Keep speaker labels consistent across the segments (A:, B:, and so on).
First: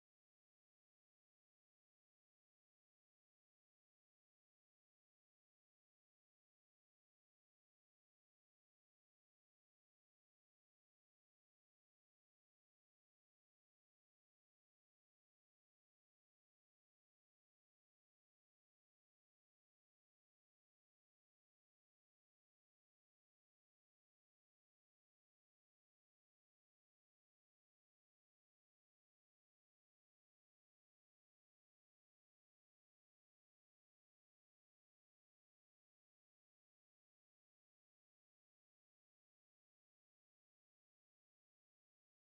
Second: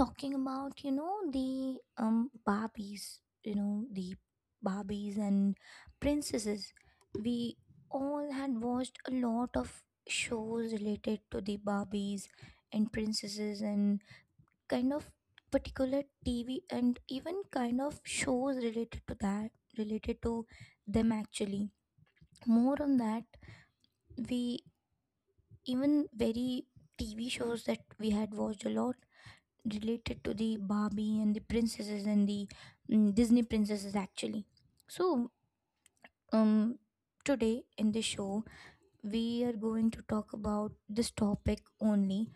A: talking about the Barbies and princesses. We all had watched a lot of shows related to the Barbies and princesses and kind of particular TV and even kind of shows related to them actually. More on that we even very TV shows that we had watched a lot related to the Barbie and the princesses and the Disney princesses actually. So, um, today in the show, we are going to talk about this topic only,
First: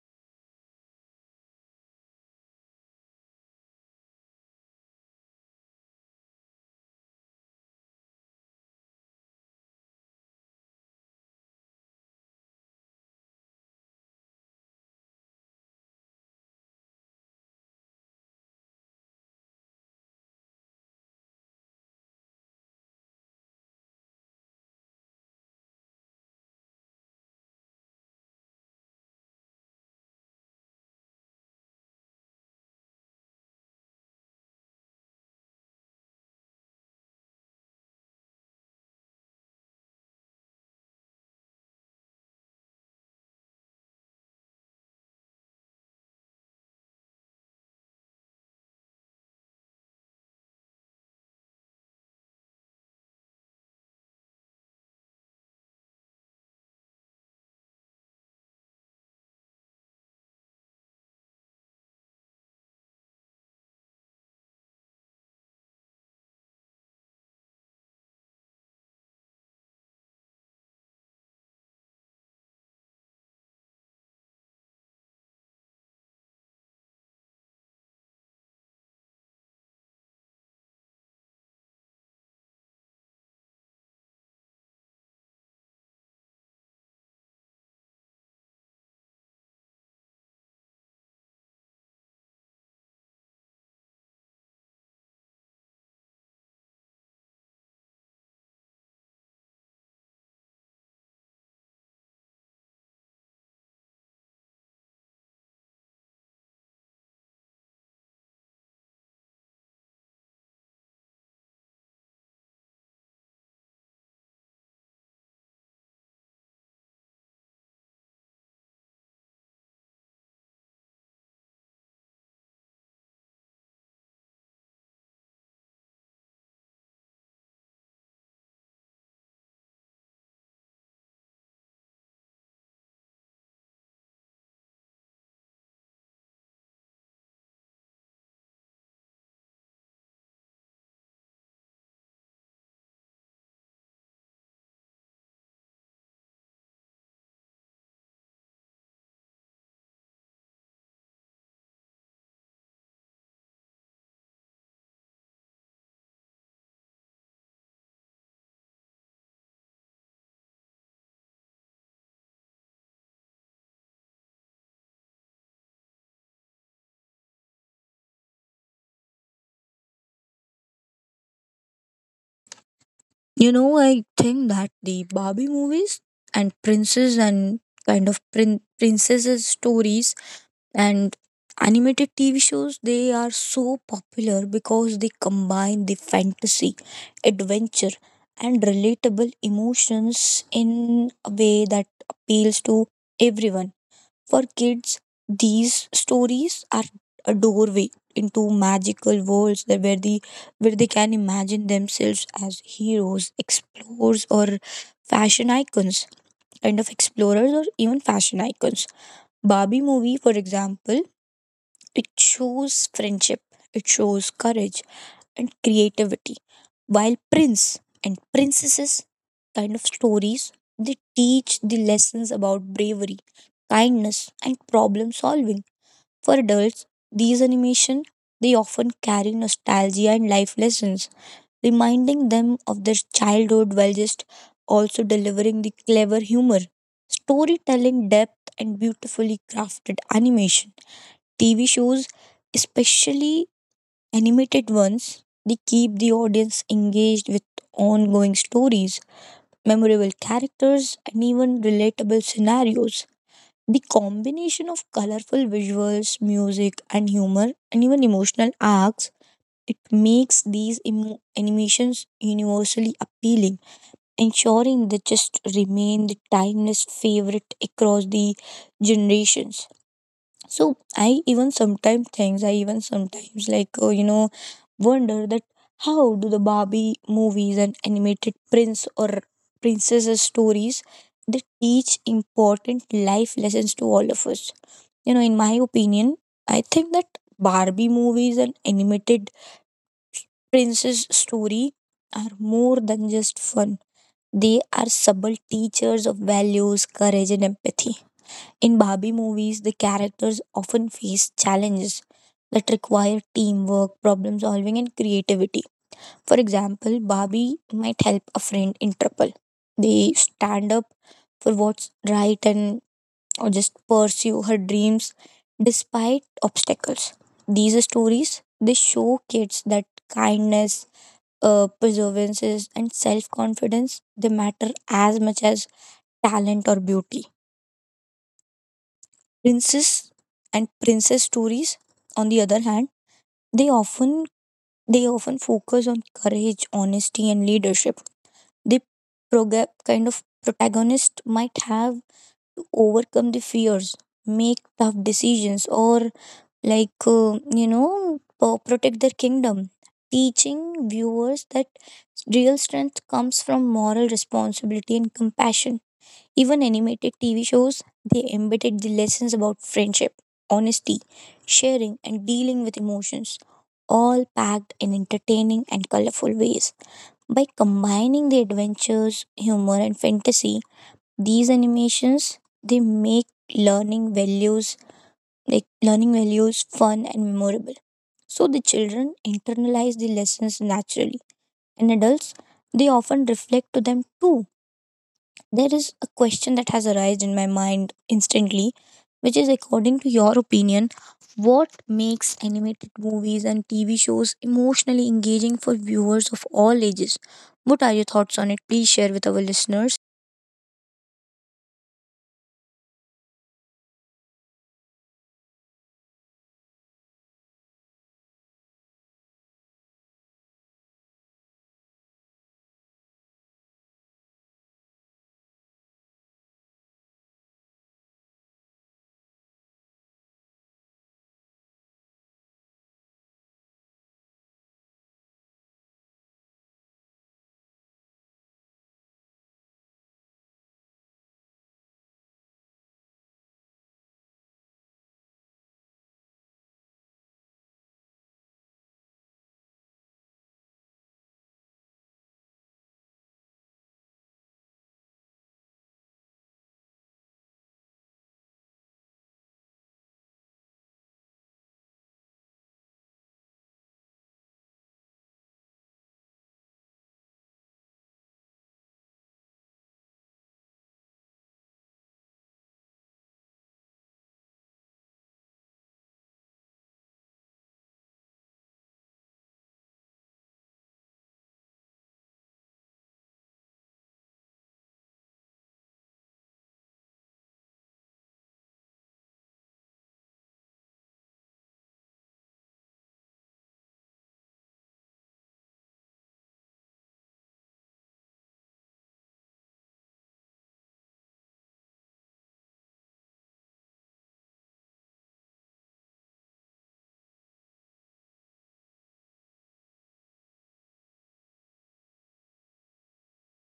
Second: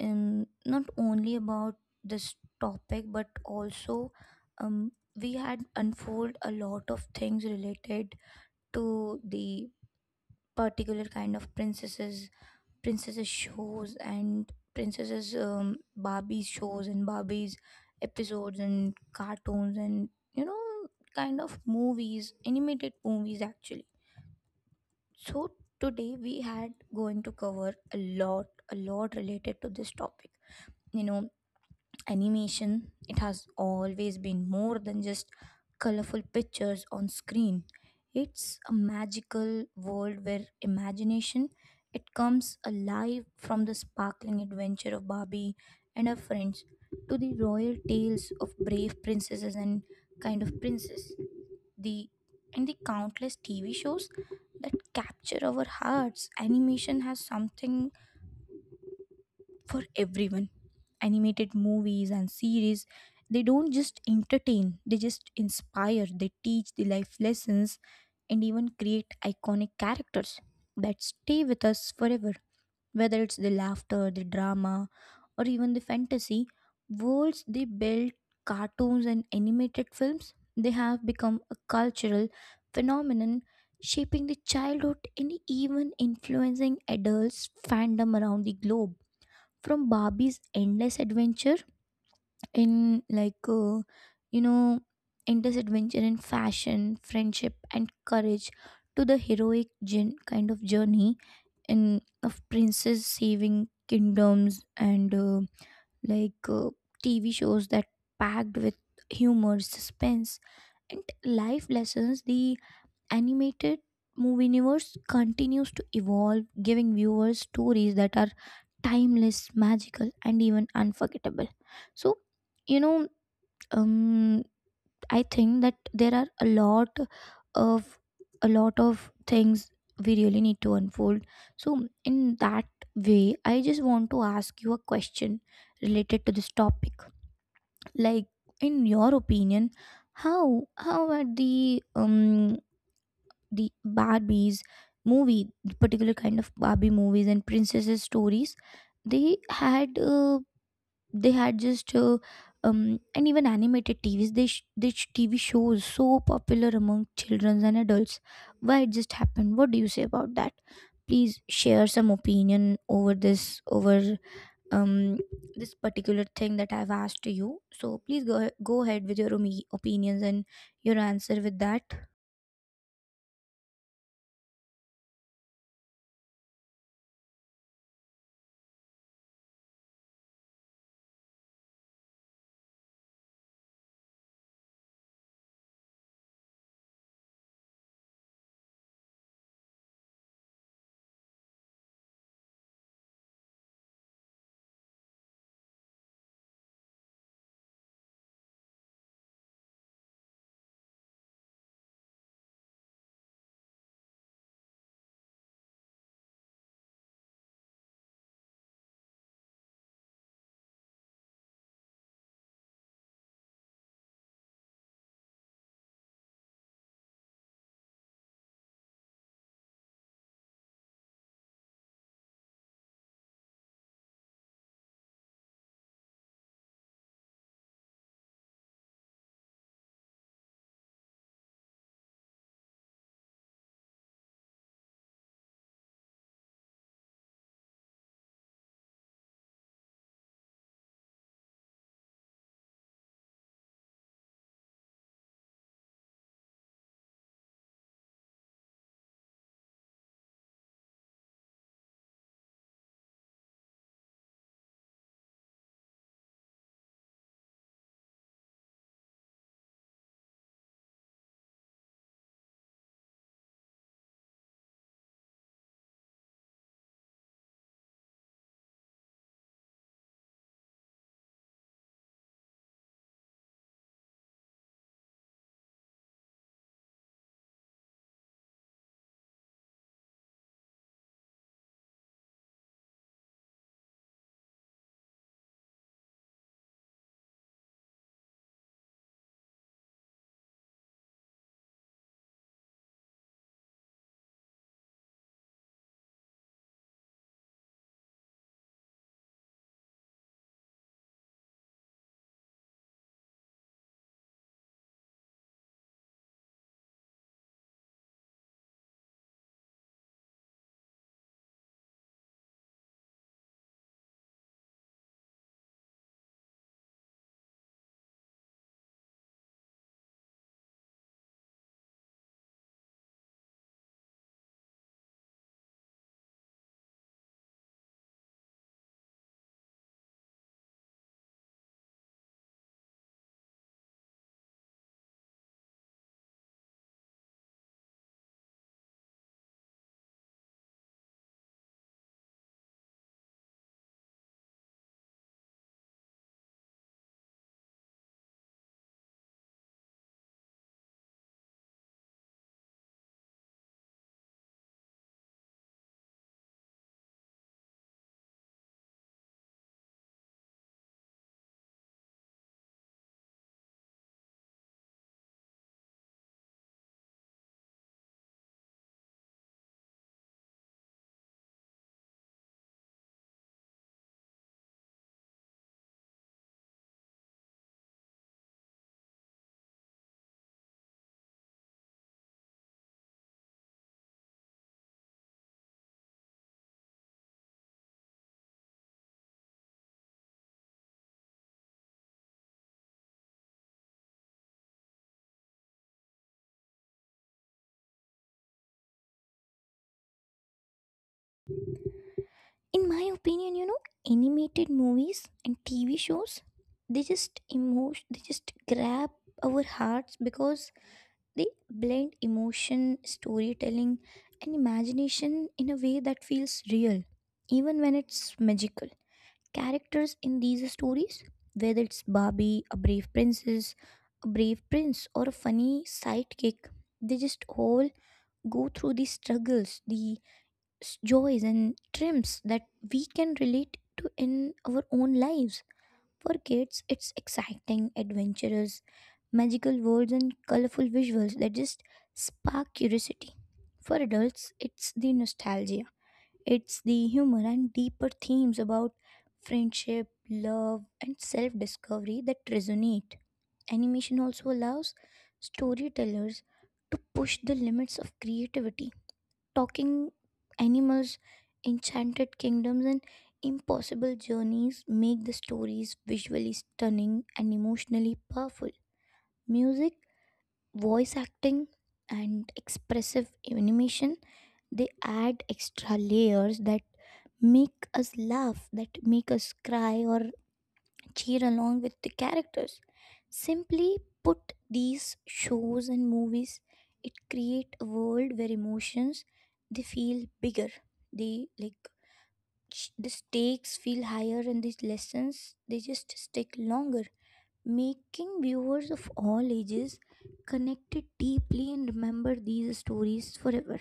A: not only about this topic, but also, we had unfold a lot of things related to the particular kind of princesses shows and princesses Barbie's shows and Barbie's episodes and cartoons and kind of movies, animated movies actually. So today we had going to cover a lot related to this topic. You know, animation, it has always been more than just colorful pictures on screen. It's a magical world where imagination it comes alive, from the sparkling adventure of Barbie and her friends to the royal tales of brave princesses and kind of princes. The and the countless TV shows that capture our hearts. Animation has something for everyone. Animated movies and series, they don't just entertain, they just inspire, they teach the life lessons, and even create iconic characters that stay with us forever. Whether it's the laughter, the drama, or even the fantasy, worlds they built, cartoons and animated films, they have become a cultural phenomenon, shaping the childhood and even influencing adults' fandom around the globe, from Barbie's endless adventure in you know endless adventure in fashion, friendship and courage, to the heroic kind of journey in of princes saving kingdoms, and like uh, TV shows that packed with humor, suspense and life lessons. The animated movie universe continues to evolve, giving viewers stories that are timeless, magical, and even unforgettable. So, you know, um, I think that there are of a lot of things we really need to unfold. So, in that way, I just want to ask you a question related to this topic. Like, in your opinion, how are the Barbie's movie, the particular kind of Barbie movies and princesses stories, they had uh, they had just and even animated TVs. TV shows so popular among children and adults. Why it just happened? What do you say about that? Please share some opinion over um this particular thing that I've asked to you. So please go ahead with your opinions and your answer with that.
B: You know, I think that the Barbie movies and princess and princesses stories and animated TV shows they are so popular because they combine the fantasy, adventure and relatable emotions in a way that appeals to everyone for kids, these stories are a doorway into magical worlds that where the where they can imagine themselves as heroes, explorers, or fashion icons, kind of explorers or even fashion icons. Barbie movie, for example, it shows friendship, it shows courage and creativity. While prince and princesses kind of stories, they teach the lessons about bravery, kindness, and problem solving. For adults, these animation they often carry nostalgia and life lessons, reminding them of their childhood while just also delivering the clever humor. Storytelling depth and beautifully crafted animation TV shows, especially animated ones, they keep the audience engaged with ongoing stories, memorable characters, and even relatable scenarios. The combination of colorful visuals, music, and humor, and even emotional arcs, it makes these animations universally appealing, ensuring they just remain the timeless favorite across the generations. I even sometimes like wonder that how do the Barbie movies and animated prince or princesses stories they teach important life lessons to all of us. You know, in my opinion, I think that Barbie movies and animated princess story are more than just fun. They are subtle teachers of values, courage, and empathy in Barbie movies, the characters often face challenges that require teamwork, problem solving, and creativity. For example, Barbie might help a friend in trouble. They stand up for what's right and or just pursue her dreams despite obstacles. These stories they show kids that kindness, perseverance, and self confidence they matter as much as talent or beauty. Princess and princess stories, on the other hand, they often they often focus on courage, honesty, and leadership. The kind of protagonist might have to overcome the fears, make tough decisions, or protect their kingdom. Teaching viewers that real strength comes from moral responsibility and compassion. Even animated TV shows, they embedded the lessons about friendship, honesty, sharing, and dealing with emotions, all packed in entertaining and colorful ways. By combining the adventures, humor, and fantasy, these animations they make learning values like learning values fun and memorable. So the children internalize the lessons naturally, and adults they often reflect to them too there is a question that has arisen in my mind instantly, which is according to your opinion, what makes animated movies and TV shows emotionally engaging for viewers of all ages? What are your thoughts on it? Please share with our listeners.
A: In my opinion, you know, animated movies and TV shows, they just grab our hearts because they blend emotion, storytelling and imagination in a way that feels real, even when it's magical. Characters in these stories, whether it's Barbie, a brave princess, a brave prince or a funny sidekick, they just all go through the struggles, the joys and trims that we can relate to in our own lives. For kids, it's exciting, adventurous, magical worlds and colorful visuals that just spark curiosity. For adults, it's the nostalgia, it's the humor and deeper themes about friendship, love, and self discovery that resonate. Animation also allows storytellers to push the limits of creativity. Talking animals, enchanted kingdoms, and impossible journeys make the stories visually stunning and emotionally powerful. Music, voice acting, and expressive animation, they add extra layers that make us laugh, that make us cry, or cheer along with the characters. Simply put, these shows and movies, it create a world where emotions they feel bigger. They like sh- the stakes feel higher, and these lessons they just stick longer, making viewers of all ages connected deeply and remember these stories forever.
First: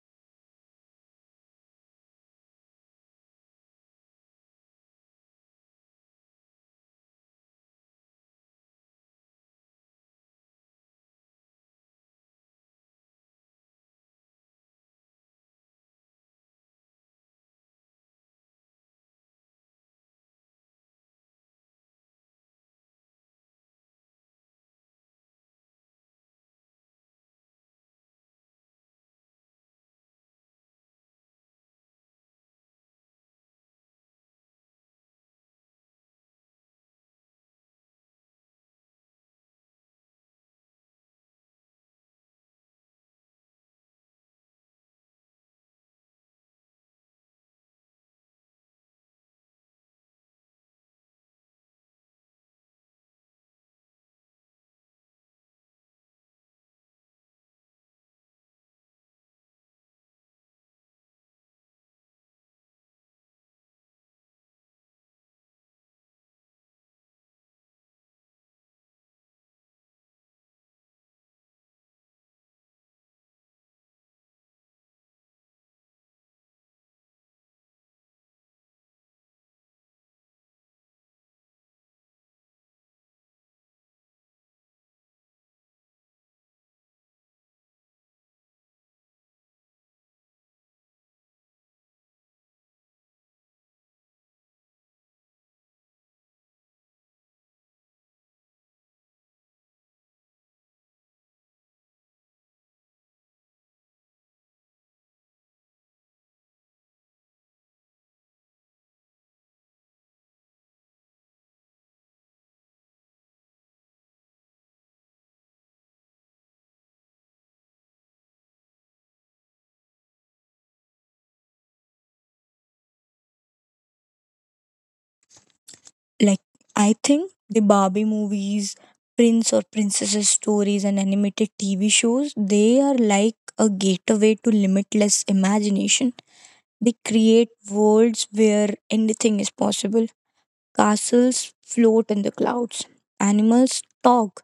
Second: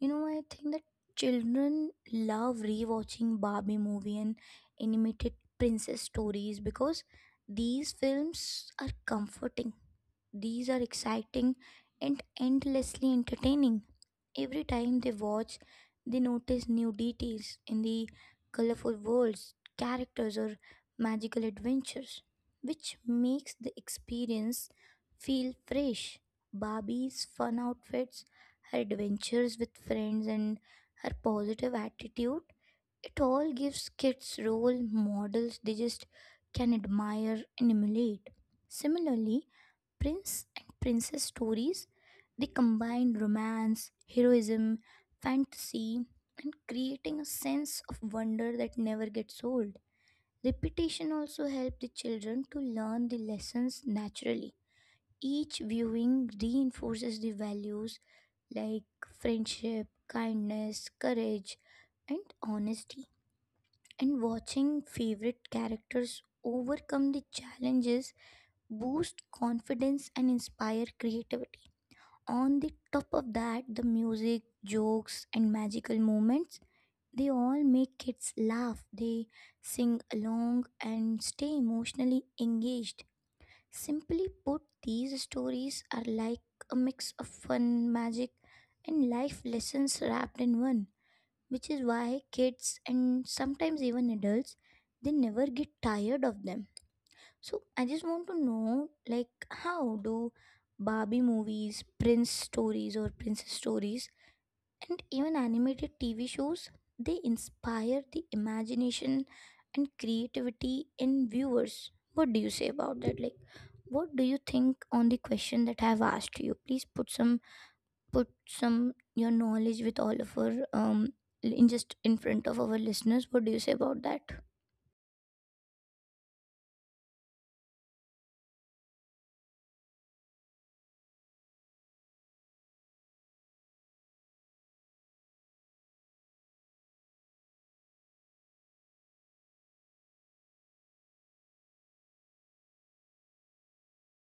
A: You know, I think that children love rewatching Barbie movie and animated princess stories because these films are comforting. These are exciting and endlessly entertaining. Every time they watch, they notice new details in the colorful worlds, characters, or magical adventures, which makes the experience feel fresh. Barbie's fun outfits, her adventures with friends, and her positive attitude, it all gives kids role models they just can admire and emulate. Similarly, prince and princess stories, they combine romance, heroism, fantasy, and creating a sense of wonder that never gets old. Repetition also helps the children to learn the lessons naturally. Each viewing reinforces the values like friendship, kindness, courage, and honesty. And watching favorite characters overcome the challenges boost confidence and inspire creativity. On the top of that, the music, jokes and magical moments, they all make kids laugh, they sing along and stay emotionally engaged. Simply put, these stories are like a mix of fun, magic and life lessons wrapped in one, which is why kids and sometimes even adults, they never get tired of them. So I just want to know, like, how do Barbie movies, Prince stories, or princess stories, and even animated TV shows, they inspire the imagination and creativity in viewers? What do you say about that? Like, what do you think on the question that I have asked you? Please put some your knowledge with all of our in front of our listeners. What do you say about that?
B: Like, I think the Barbie movies, Prince or Princesses stories, and animated TV shows, they are like a gateway to limitless imagination. They create worlds where anything is possible Castles float in the clouds, animals talk,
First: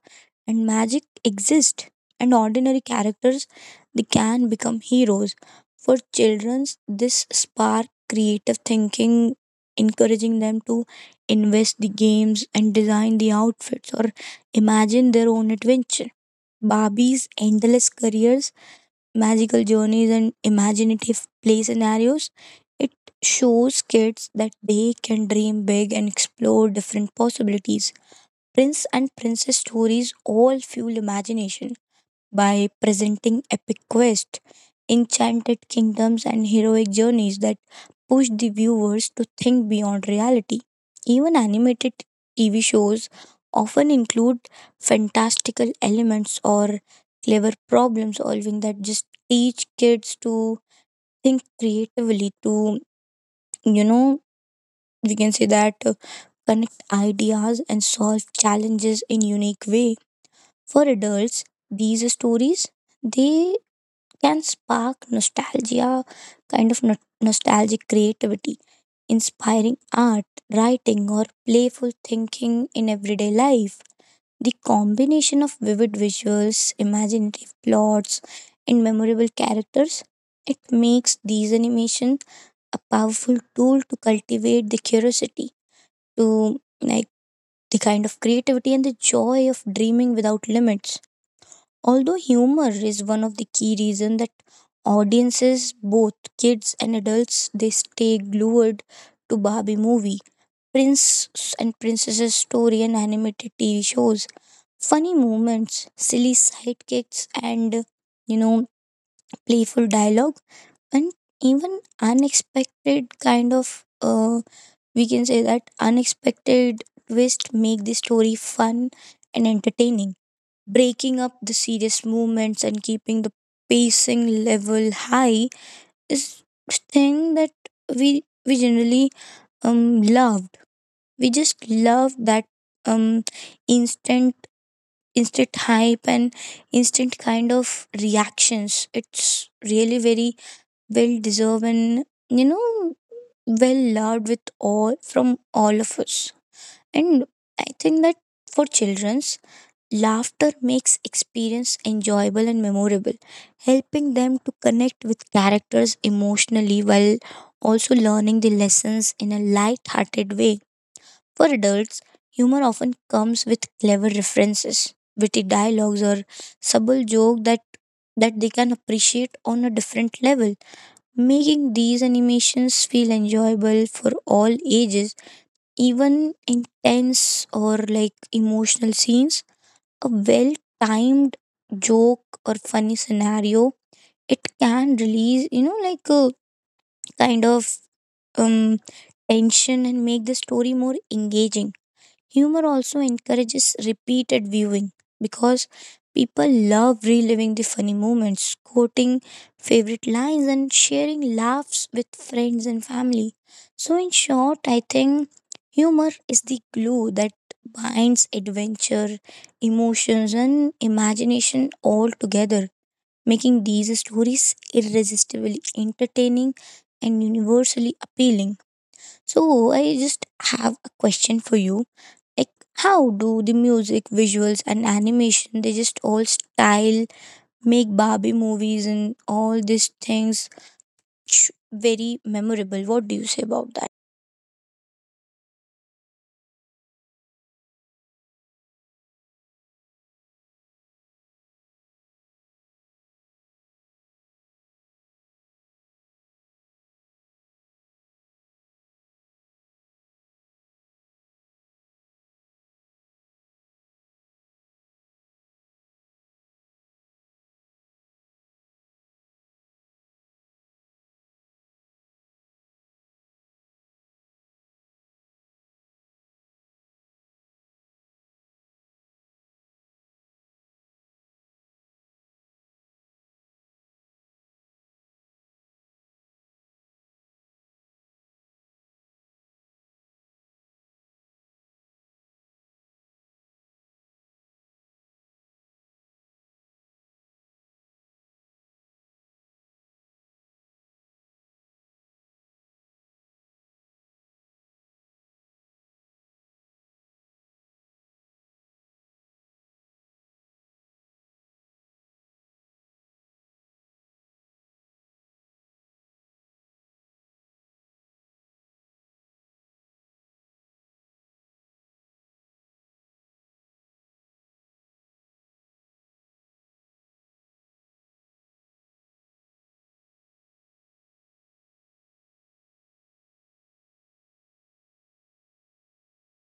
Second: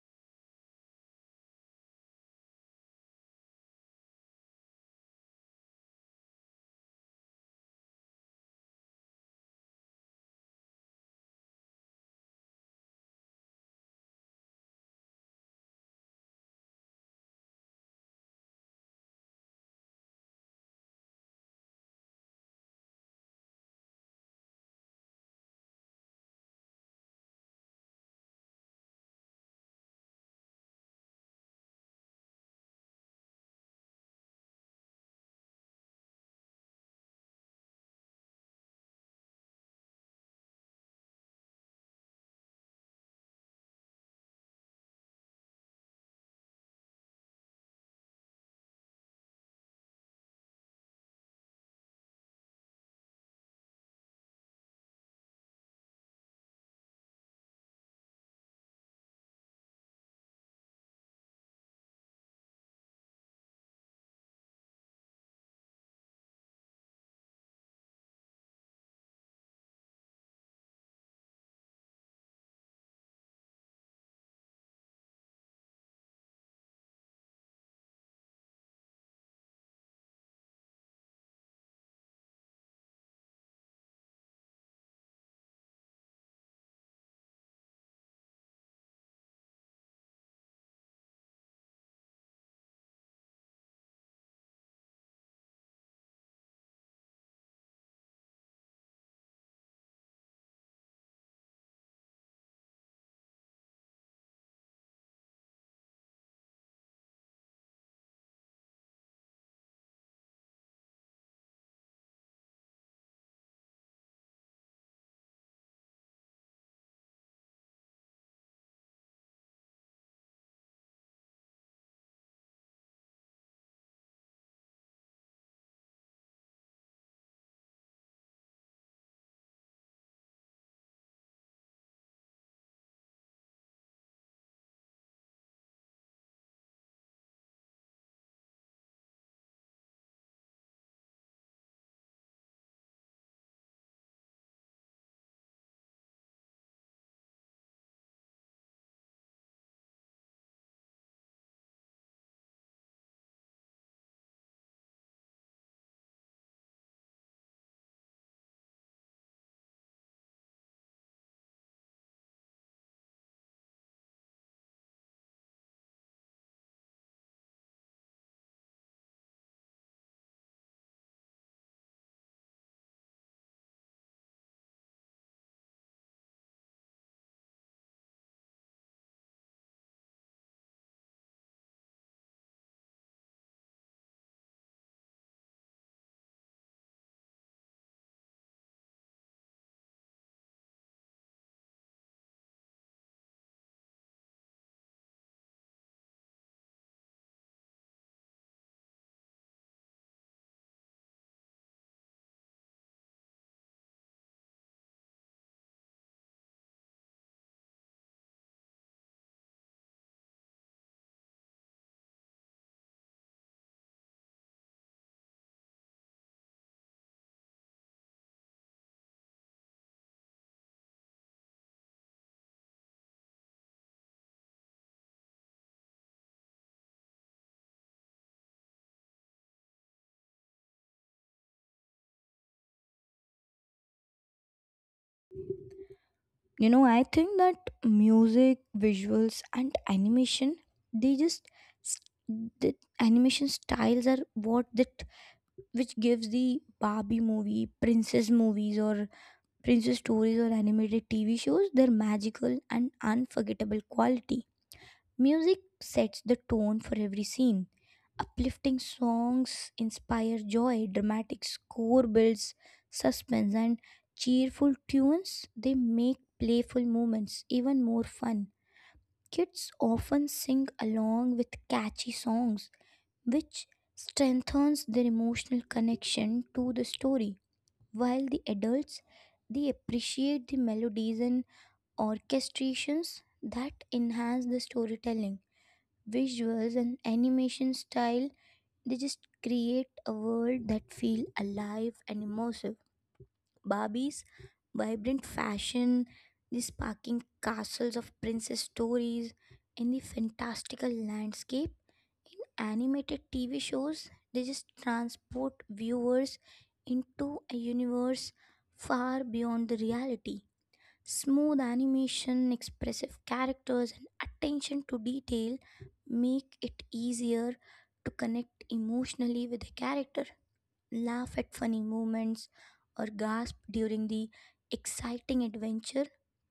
B: and magic exists. And ordinary characters, they can become heroes. For children, this spark creative thinking, encouraging them to invest the games and design the outfits or imagine their own adventure. Barbie's endless careers magical journeys, and imaginative play scenarios. It shows kids that they can dream big and explore different possibilities. Prince and Princess stories all fuel imagination by presenting epic quests, enchanted kingdoms, and heroic journeys that push the viewers to think beyond reality. Even animated TV shows often include fantastical elements or clever problem solving that just teach kids to think creatively, to, you know, we can say that connect ideas and solve challenges in unique way for adults these stories they can spark nostalgia, nostalgic creativity, inspiring art, writing, or playful thinking in everyday life. The combination of vivid visuals, imaginative plots, and memorable characters, it makes these animations a powerful tool to cultivate the curiosity, to like the kind of creativity and the joy of dreaming without limits. Although humor is one of the key reasons that audiences, both kids and adults, they stay glued to Barbie movie, Prince and Princess's story and animated TV shows, funny moments, silly sidekicks and you know playful dialogue and even unexpected kind of we can say that unexpected twist make the story fun and entertaining breaking up the serious movements and keeping the pacing level high is thing that we generally loved we just love that um instant instant hype and instant kind of reactions it's really very well deserved and you know well loved with all from all of us and I think that for children's Laughter makes experience enjoyable and memorable, helping them to connect with characters emotionally while also learning the lessons in a light-hearted way. For adults, humor often comes with clever references, witty dialogues or subtle joke that they can appreciate on a different level, making these animations feel enjoyable for all ages, even intense or like emotional scenes a well timed joke or funny scenario, it can release, you know, like a kind of um, tension and make the story more engaging. Humor also encourages repeated viewing because people love reliving the funny moments, quoting favorite lines, and sharing laughs with friends and family. So, in short, I think humor is the glue that binds adventure, emotions, and imagination all together, making these stories irresistibly entertaining and universally appealing. So, I just have a question for you like how do the music visuals and animation they just all style make barbie movies and all these things very memorable what do you say about that
A: You know, I think that music, visuals, and animation, they just s- the animation styles are what that which gives the Barbie movie, princess movies, or princess stories or animated TV shows their magical and unforgettable quality. Music sets the tone for every scene. Uplifting songs inspire joy, dramatic score builds suspense, and cheerful tunes, they make playful moments even more fun. Kids often sing along with catchy songs, which strengthens their emotional connection to the story, while the adults, they appreciate the melodies and orchestrations that enhance the storytelling. Visuals and animation style, they just create a world that feel alive and immersive. Barbie's vibrant fashion, the sparkling castles of princess stories, and the fantastical landscape animated TV shows, they just transport viewers into a universe far beyond the reality. Smooth animation, expressive characters, and attention to detail make it easier to connect emotionally with the character, laugh at funny moments, or gasp during the exciting adventure.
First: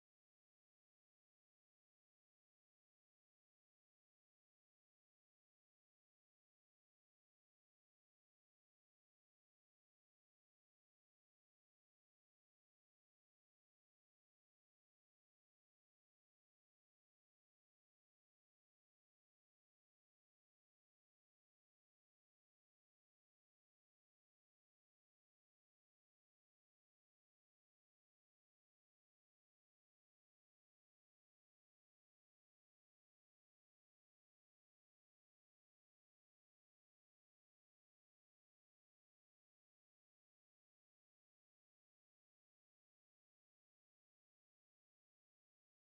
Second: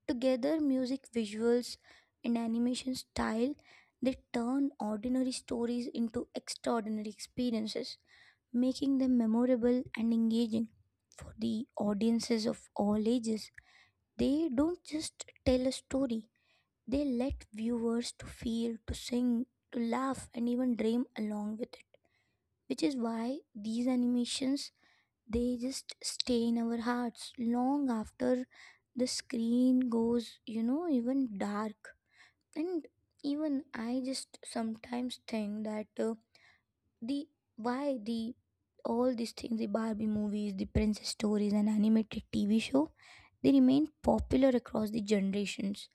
A: Together, music, visuals, and animation style, they turn ordinary stories into extraordinary experiences, making them memorable and engaging for the audiences of all ages. They don't just tell a story, they let viewers to feel, to sing, to laugh and even dream along with it. Which is why these animations, they just stay in our hearts long after the screen goes, you know, even dark. And even I just sometimes think that the why the all these things, the Barbie movies, the princess stories and animated TV show, they remain popular across the generations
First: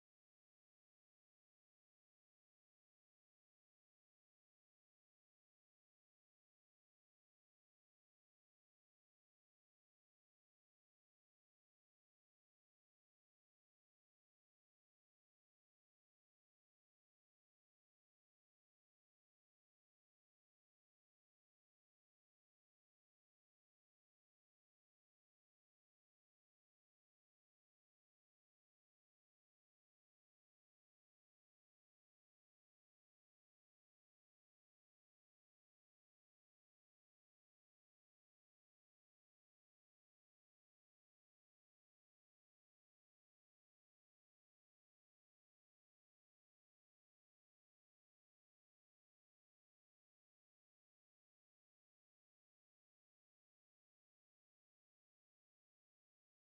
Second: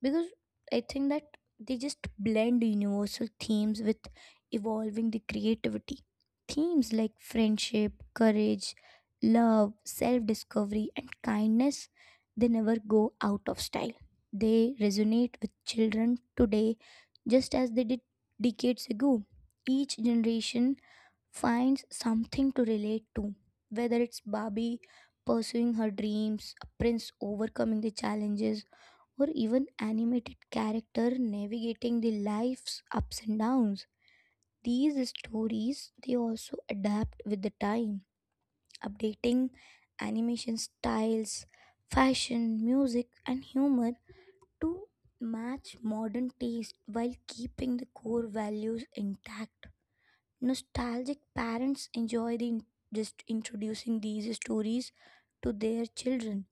A: because I think that they just blend universal themes with evolving the creativity. Themes like friendship, courage, love, self discovery, and kindness, they never go out of style. They resonate with children today just as they did decades ago. Each generation finds something to relate to, whether it's Barbie pursuing her dreams, a prince overcoming the challenges, or even animated character navigating the life's ups and downs. These stories, they also adapt with the time, updating animation styles, fashion, music, and humor to match modern taste while keeping the core values intact. Nostalgic parents enjoy just introducing these stories to their children.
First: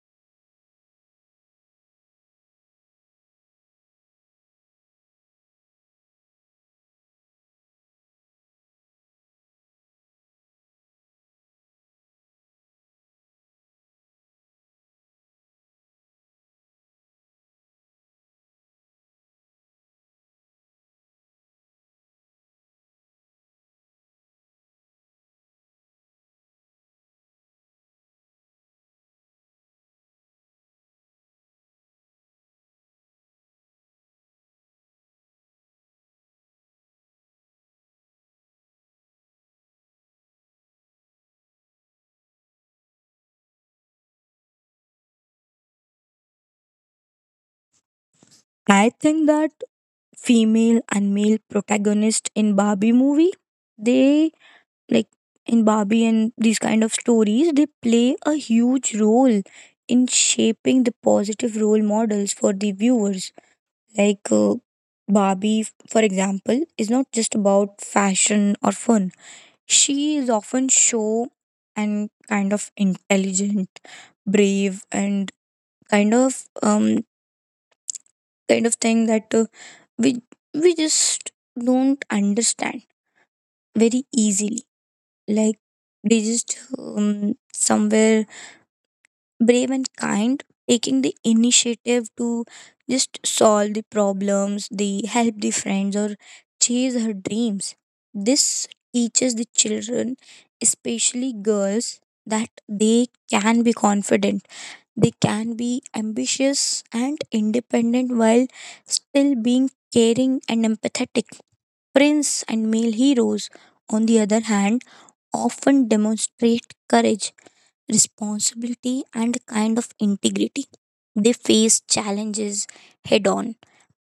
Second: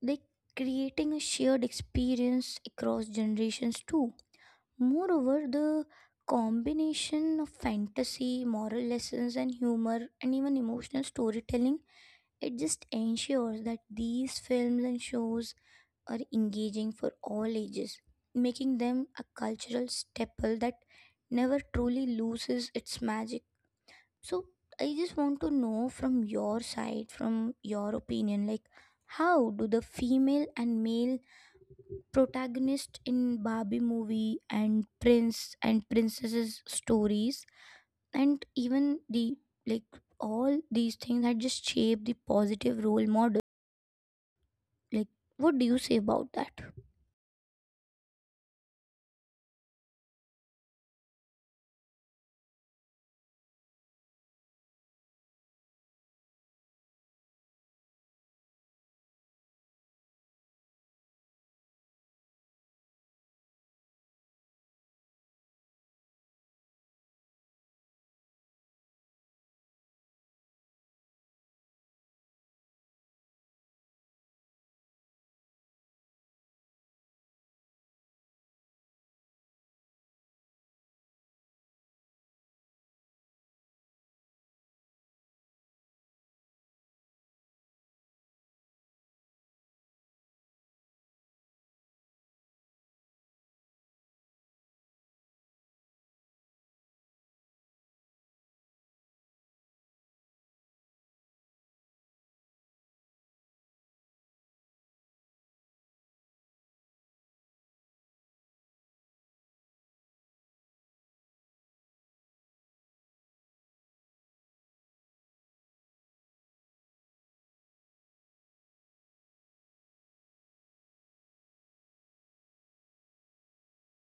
A: They creating a shared experience across generations too. Moreover, the combination of fantasy, moral lessons and humor and even emotional storytelling, it just ensures that these films and shows are engaging for all ages, making them a cultural staple that never truly loses its magic. So I just want to know from your side, from your opinion, like, how do the female and male protagonist in Barbie movie and prince and princesses stories, and even the, like, all these things that just shape the positive role model. Like, what do you say about that?
B: I think that female and male protagonist in Barbie movie, they like in Barbie and these kind of stories, they play a huge role in shaping the positive role models for the viewers. Like uh, Barbie, for example, is not just about fashion or fun. She is often show and kind of intelligent, brave, and kind of um kind of thing that we we just don't understand very easily. Like they just somewhere brave and kind, taking the initiative to just solve the problems, the help the friends or chase her dreams. This teaches the children, especially girls, that they can be confident, they can be ambitious and independent while still being caring and empathetic. Prince and male heroes, on the other hand, often demonstrate courage responsibility, and kind of integrity. They face challenges head on,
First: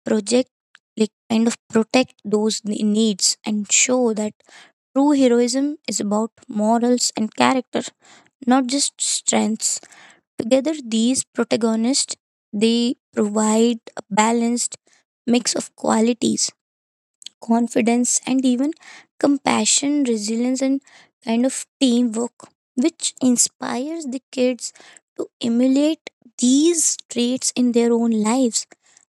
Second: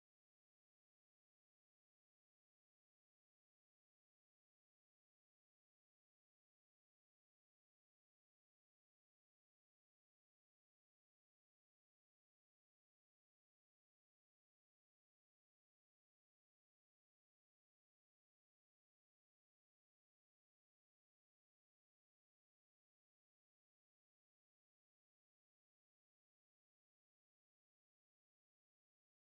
B: project protect those needs and show that true heroism is about morals and character, not just strengths. Together, these protagonists they provide a balanced mix of qualities confidence, and even compassion, resilience, and kind of teamwork, which inspires the kids to emulate these traits in their own lives.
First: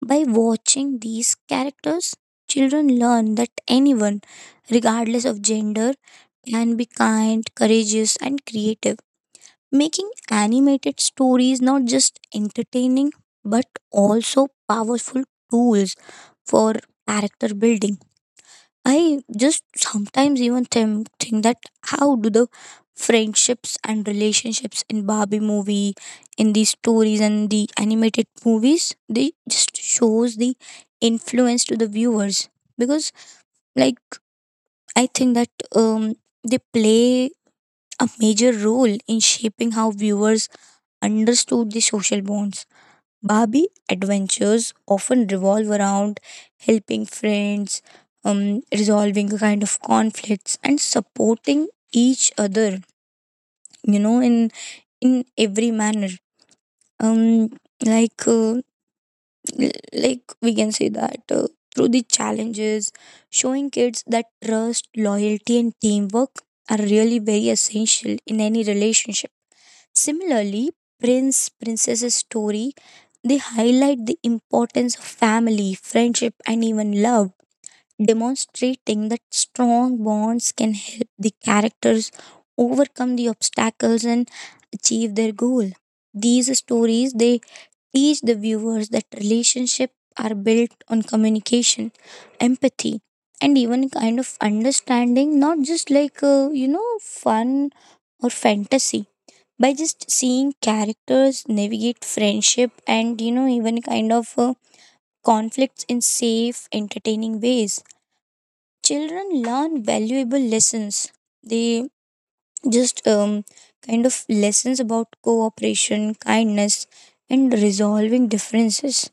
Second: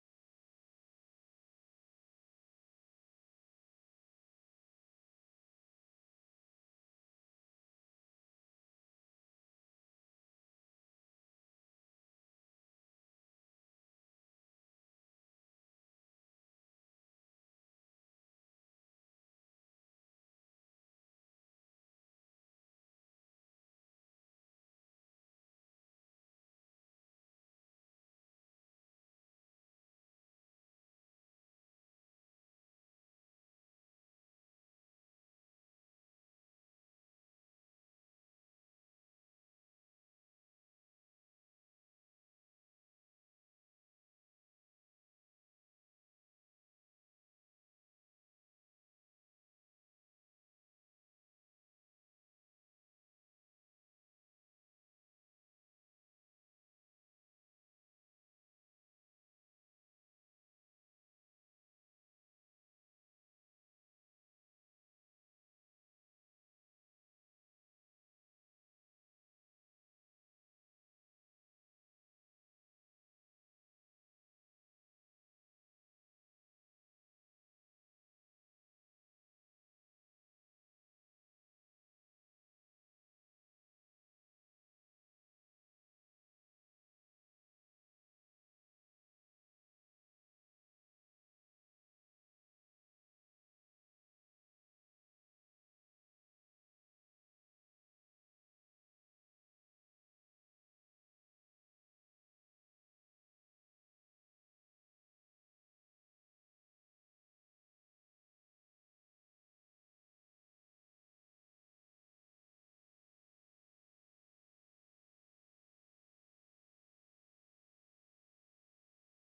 B: By watching these characters, children learn that anyone, regardless of gender, can be kind, courageous, and creative, making animated stories not just entertaining but also powerful tools for character building. I just sometimes even think that how do the friendships and relationships in Barbie movie, in these stories and the animated movies, they just shows the influence to the viewers because like I think that um they play a major role in shaping how viewers understood the social bonds Barbie adventures often revolve around helping friends, resolving a kind of conflicts, and supporting each other. You know, in in every manner. Um, like l- like we can say that through the challenges, showing kids that trust, loyalty, and teamwork are really very essential in any relationship. Similarly, Prince Princess's story they highlight the importance of family, friendship, and even love, demonstrating that strong bonds can help the characters overcome the obstacles and achieve their goal. These stories they teach the viewers that relationships are built on communication, empathy, and even kind of understanding, not just fun or fantasy by just seeing characters navigate friendship and you know even kind of conflicts in safe entertaining ways children learn valuable lessons they just kind of lessons about cooperation kindness and resolving differences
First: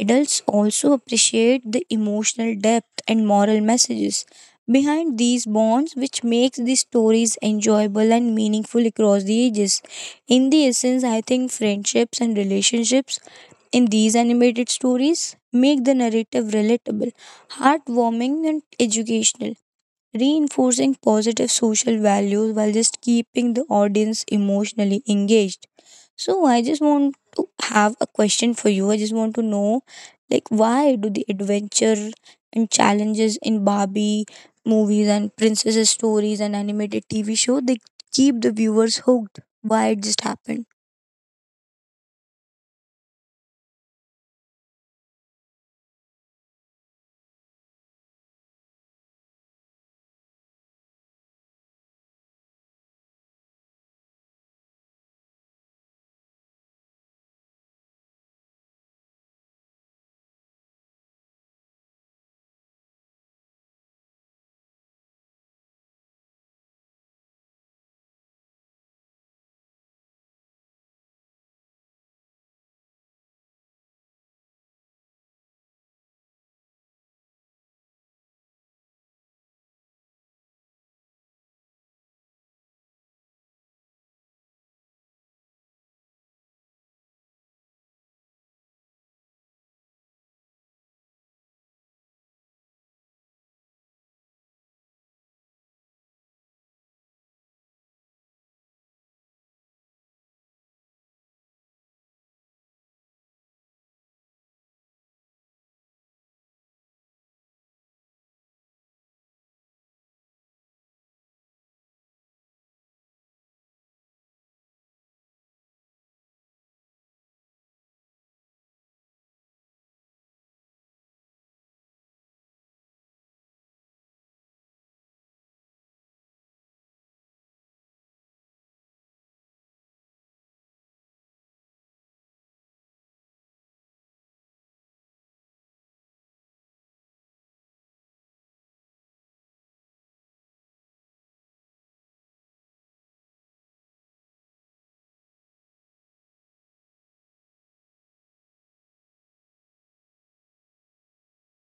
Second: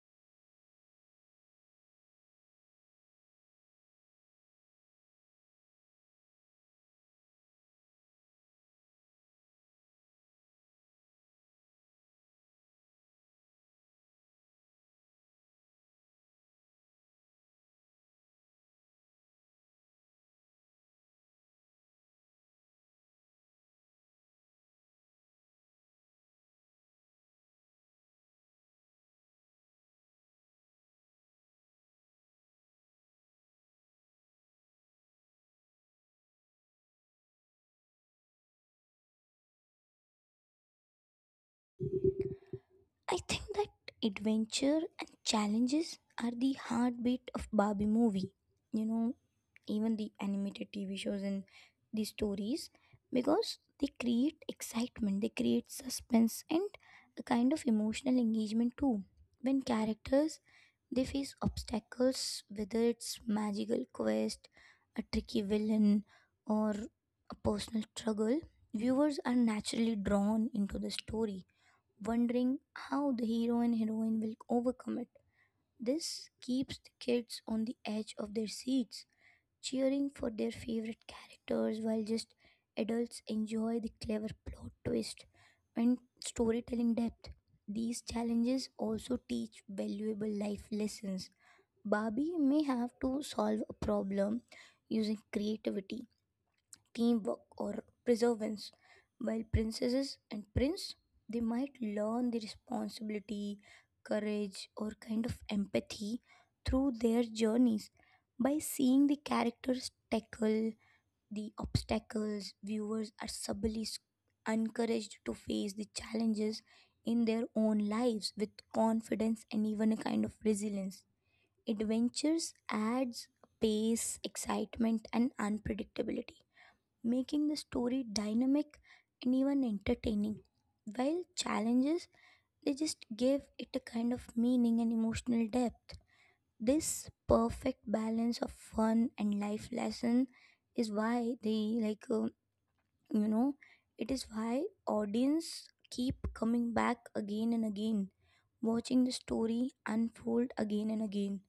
B: Adults also appreciate the emotional depth and moral messages behind these bonds which makes these stories enjoyable and meaningful across the ages. In the essence, I think friendships and relationships in these animated stories make the narrative relatable, heartwarming and educational reinforcing positive social values while just keeping the audience emotionally engaged. So, I just want to have a question for you. I just want to know, like, why do the adventure and challenges in Barbie movies and princesses stories and animated TV show they keep the viewers hooked? Why it just happened?
A: I think that adventure and challenges are the heartbeat of Barbie movie. You know, even the animated TV shows and the stories, because they create excitement, they create suspense and a kind of emotional engagement too. When characters they face obstacles, whether it's magical quest, a tricky villain, or a personal struggle, viewers are naturally drawn into the story, wondering how the hero and heroine will overcome it. This keeps the kids on the edge of their seats, cheering for their favorite characters, while just adults enjoy the clever plot twist and storytelling depth. These challenges also teach valuable life lessons. Barbie may have to solve a problem using creativity, teamwork, or perseverance, while princesses and prince, they might learn the responsibility, courage, or kind of empathy through their journeys. By seeing the characters tackle the obstacles, viewers are subtly encouraged to face the challenges in their own lives with confidence and even a kind of resilience. Adventures adds pace, excitement, and unpredictability, making the story dynamic and even entertaining. While challenges, they just gave it a kind of meaning and emotional depth. This perfect balance of fun and life lesson is why, they like you know it is why audience keep coming back again and again, watching the story unfold again and again,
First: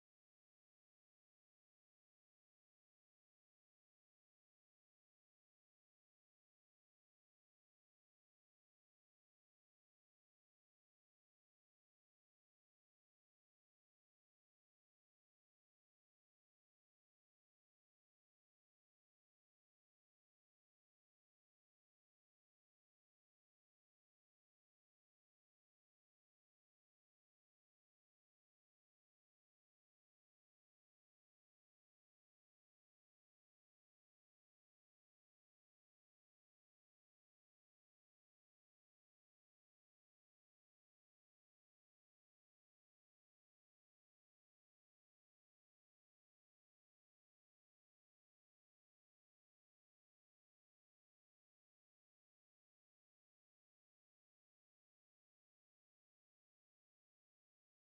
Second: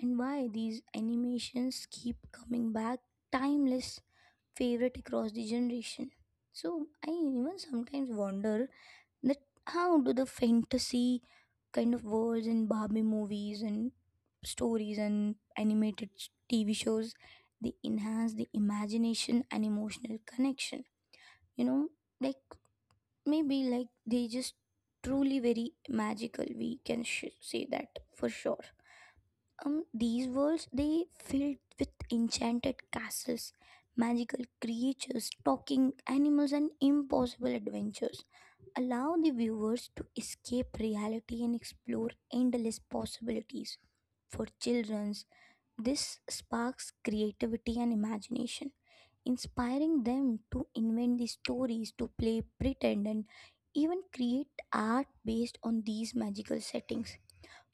A: and why these animations keep coming back timeless favorite across the generation. So I even sometimes wonder that how do the fantasy kind of worlds and Barbie movies and stories and animated TV shows, they enhance the imagination and emotional connection. You know, like, maybe like they just truly very magical. We can say that for sure. These worlds, they filled with enchanted castles, magical creatures, talking animals, and impossible adventures. Allow the viewers to escape reality and explore endless possibilities. For children, this sparks creativity and imagination, inspiring them to invent the stories, to play pretend, and even create art based on these magical settings.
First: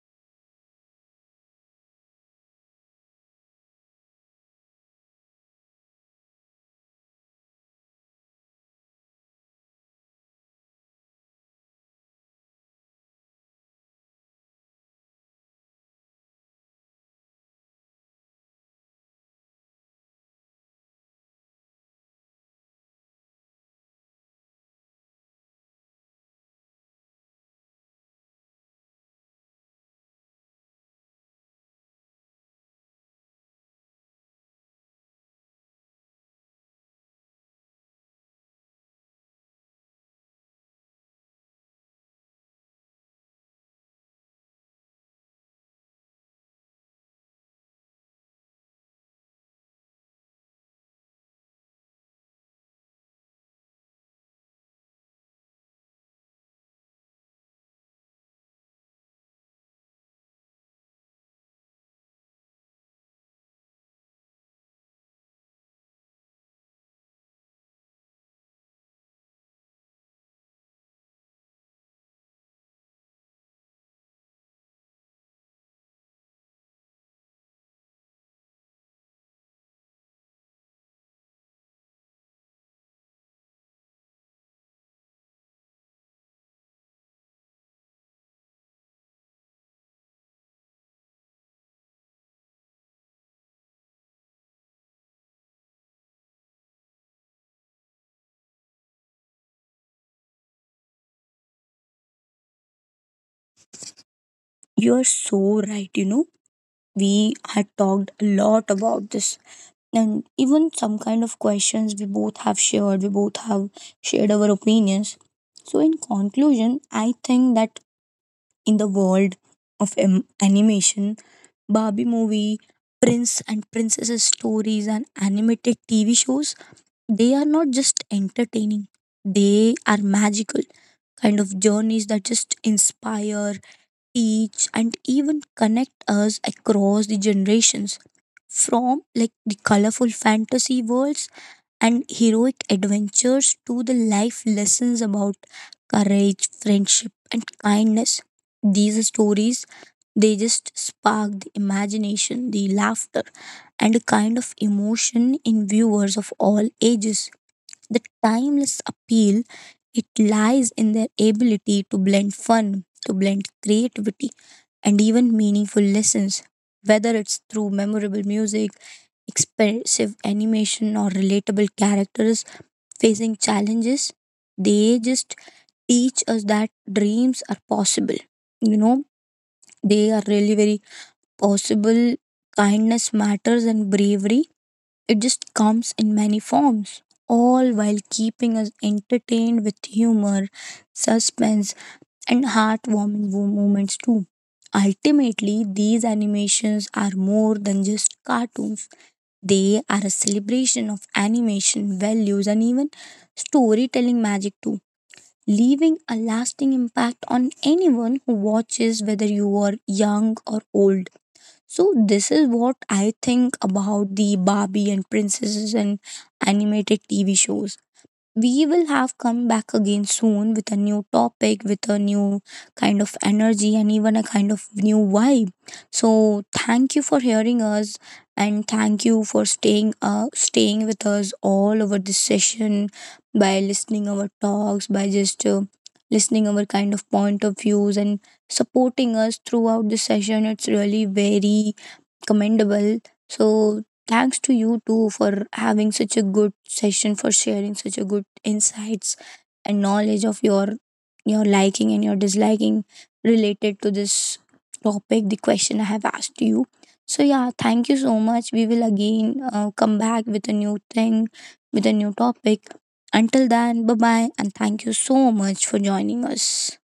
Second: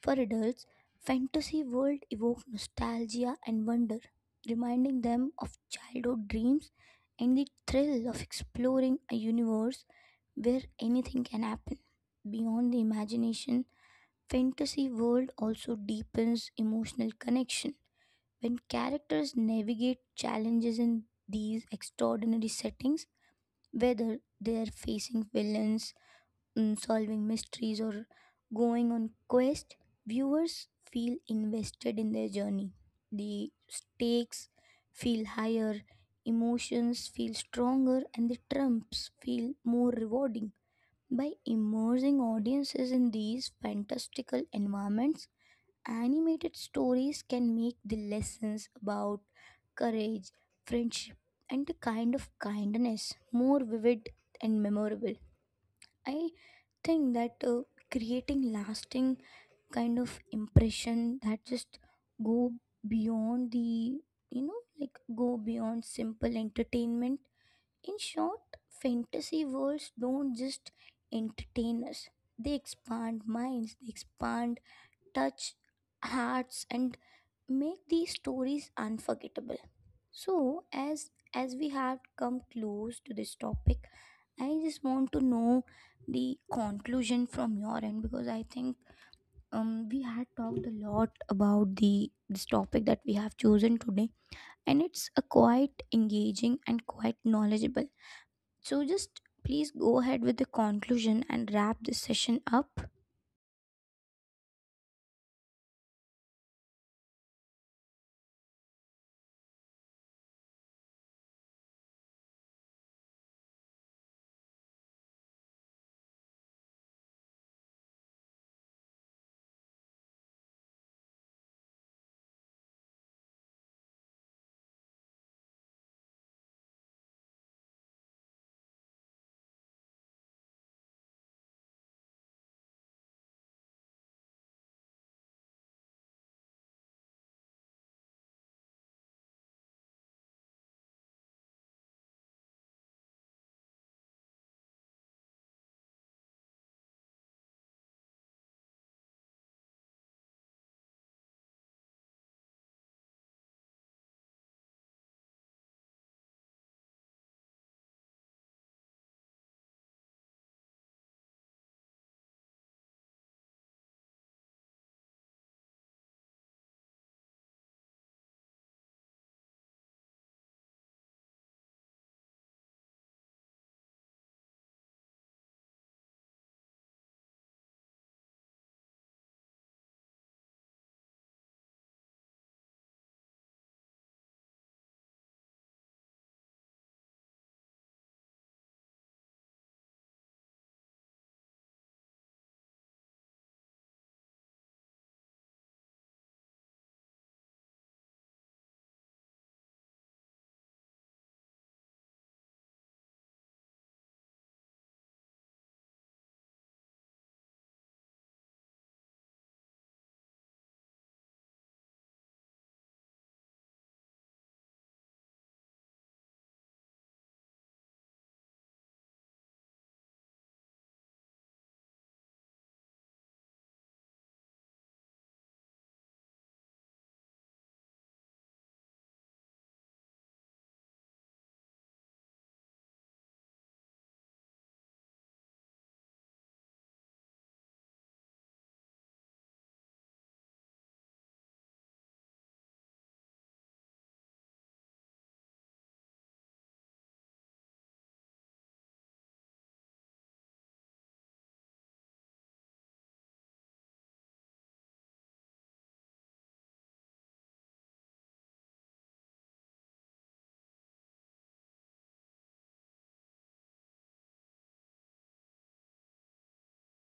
A: For adults, fantasy world evoke nostalgia and wonder, reminding them of childhood dreams and the thrill of exploring a universe where anything can happen. Beyond the imagination, fantasy world also deepens emotional connection. When characters navigate challenges in these extraordinary settings, whether they are facing villains, solving mysteries or going on quest, viewers feel invested in their journey. The stakes feel higher, emotions feel stronger and the trumps feel more rewarding. By immersing audiences in these fantastical environments, animated stories can make the lessons about courage, friendship and the kind of kindness more vivid and memorable. I think that creating lasting kind of impression that just go beyond the, like, go beyond simple entertainment. In short, fantasy worlds don't just entertain us. They expand minds, they expand, touch hearts and make these stories unforgettable. So as we have come close to this topic, I just want to know the conclusion from your end, because I think we had talked a lot about the this topic that we have chosen today, and it's a quite engaging and quite knowledgeable. So just please go ahead with the conclusion and wrap this session up.
B: You're so right. You know, we had talked a lot about this and even some kind of questions we both have shared our opinions. So, in conclusion, I think that in the world of animation, Barbie movie, Prince and Princesses stories, and animated TV shows, they are not just entertaining, they are magical kind of journeys that just inspire, teach and even connect us across the generations from like the colorful fantasy worlds and heroic adventures to the life lessons about courage friendship and kindness these stories they just spark the imagination the laughter and a kind of emotion in viewers of all ages the timeless appeal it lies in their ability to blend fun, to blend creativity, and even meaningful lessons, whether it's through memorable music, expressive animation, or relatable characters facing challenges. They just teach us that dreams are possible. You know, they are really very possible. Kindness matters and bravery it just comes in many forms, all while keeping us entertained with humor, suspense, and heartwarming moments too. Ultimately, these animations are more than just cartoons. They are a celebration of animation values and even storytelling magic too, leaving a lasting impact on anyone who watches, whether you are young or old. So this is what I think about the Barbie and princesses and animated TV shows. We will have come back again soon with a new topic, with a new kind of energy, and even a kind of new vibe. So thank you for hearing us, and thank you for staying staying with us all over this session by listening our talks, by just listening our kind of point of views, and supporting us throughout the session. It's really very commendable. So, thanks to you too for having such a good session, for sharing such a good insights and knowledge of your liking and your disliking related to this topic, the question I have asked you. So yeah, thank you so much. We will again come back with a new thing, with a new topic. Until then, bye bye, and thank you so much for joining us.